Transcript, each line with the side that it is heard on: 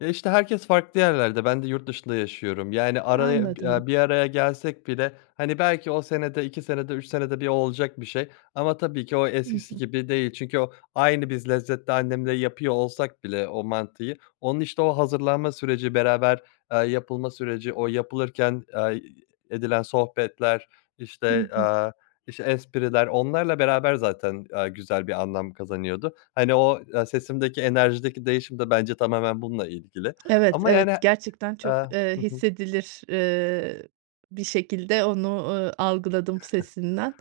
left: Ya, işte, herkes farklı yerlerde, ben de yurt dışında yaşıyorum. Yani, araya,
right: Anladım.
left: eee, bir araya gelsek bile, hani, belki o senede, 2 senede, 3 senede bir olacak bir şey ama tabii ki o
right: I
left: eskisi
right: hı.
left: gibi değil. Çünkü o aynı biz lezzette annemle yapıyor olsak bile o mantıyı, onun, işte, o hazırlanma süreci, beraber, eee, yapılma süreci, o yapılırken, eee, ı edilen sohbetler,
right: Hı
left: işte,
right: hı.
left: eee, işte, espriler onlarla beraber zaten, eee, güzel bir anlam kazanıyordu. Hani o, eee, sesimdeki, enerjideki değişim de bence tamamen bununla ilgili
right: Evet,
left: ama, yani.
right: evet, gerçekten
left: Eee
right: çok, eee,
left: Hı hı.
right: hissedilir, eee, bir şekilde onu, eee, algıladım sesinden.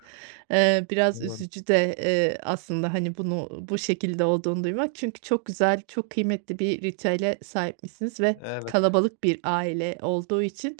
right: Eee, biraz
left: Doğru.
right: üzücü de, eee, aslında, hani, bunu bu şekilde olduğunu duymak. Çünkü çok güzel, çok kıymetli bir ritüele sahipmişsiniz ve
left: Evet.
right: kalabalık bir aile olduğu için,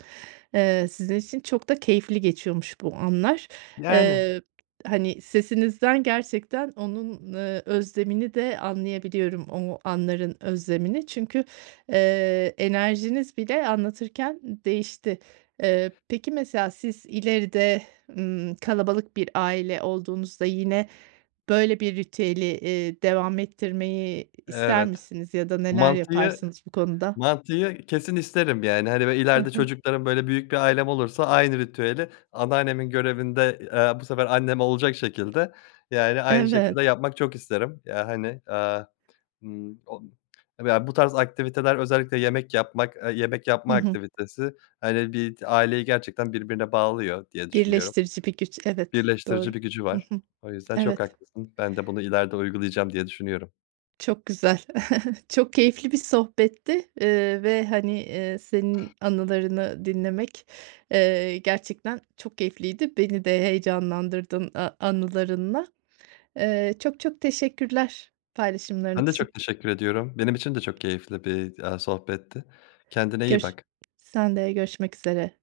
right: eee, sizin için çok da keyifli geçiyormuş bu anlar.
left: Yani.
right: Eee, hani, sesinizden gerçekten onun, eee, özlemini de anlayabiliyorum o anların özlemini. Çünkü, eee, enerjiniz bile anlatırken değişti. Eee, peki, mesela, siz ileride, ımm, kalabalık bir aile olduğunuzda yine böyle bir ritüeli, iii, devam ettirmeyi ister
left: Evet,
right: misiniz ya da neler
left: mantıyı
right: yaparsınız bu konuda?
left: mantıyı kesin isterim. Yani, hani, böyle
right: Hı
left: ileride
right: hı.
left: çocuklarım, böyle büyük bir ailem olursa aynı ritüeli anneannemin görevinde, eee, bu sefer annem olacak şekilde, yani, aynı
right: Evet.
left: şekilde yapmak çok isterim ya, hani, eee, ımm, o ya bu tarz aktiviteler, özellikle yemek yapmak, eee, yemek
right: Hı
left: yapma
right: hı.
left: aktivitesi, hani, bir aileyi gerçekten birbirine bağlıyor diye düşünüyorum.
right: Birleştirici bir güç, evet,
left: Birleştirici
right: doğru,
left: bir gücü
right: hı
left: var,
right: hı,
left: o yüzden çok
right: evet.
left: haklısın, ben de bunu ileride uygulayacağım diye düşünüyorum.
right: Çok güzel, çok keyifli bir sohbetti, eee, ve hani, eee, senin anılarını dinlemek, eee, gerçekten çok keyifliydi. Beni de heyecanlandırdın a anılarınla. Eee, çok, çok teşekkürler paylaşımların
left: Ben de
right: için.
left: çok teşekkür ediyorum. Benim için de çok keyifli bir, eee, sohbetti. Kendine iyi
right: Görş
left: bak.
right: sen de görüşmek üzere.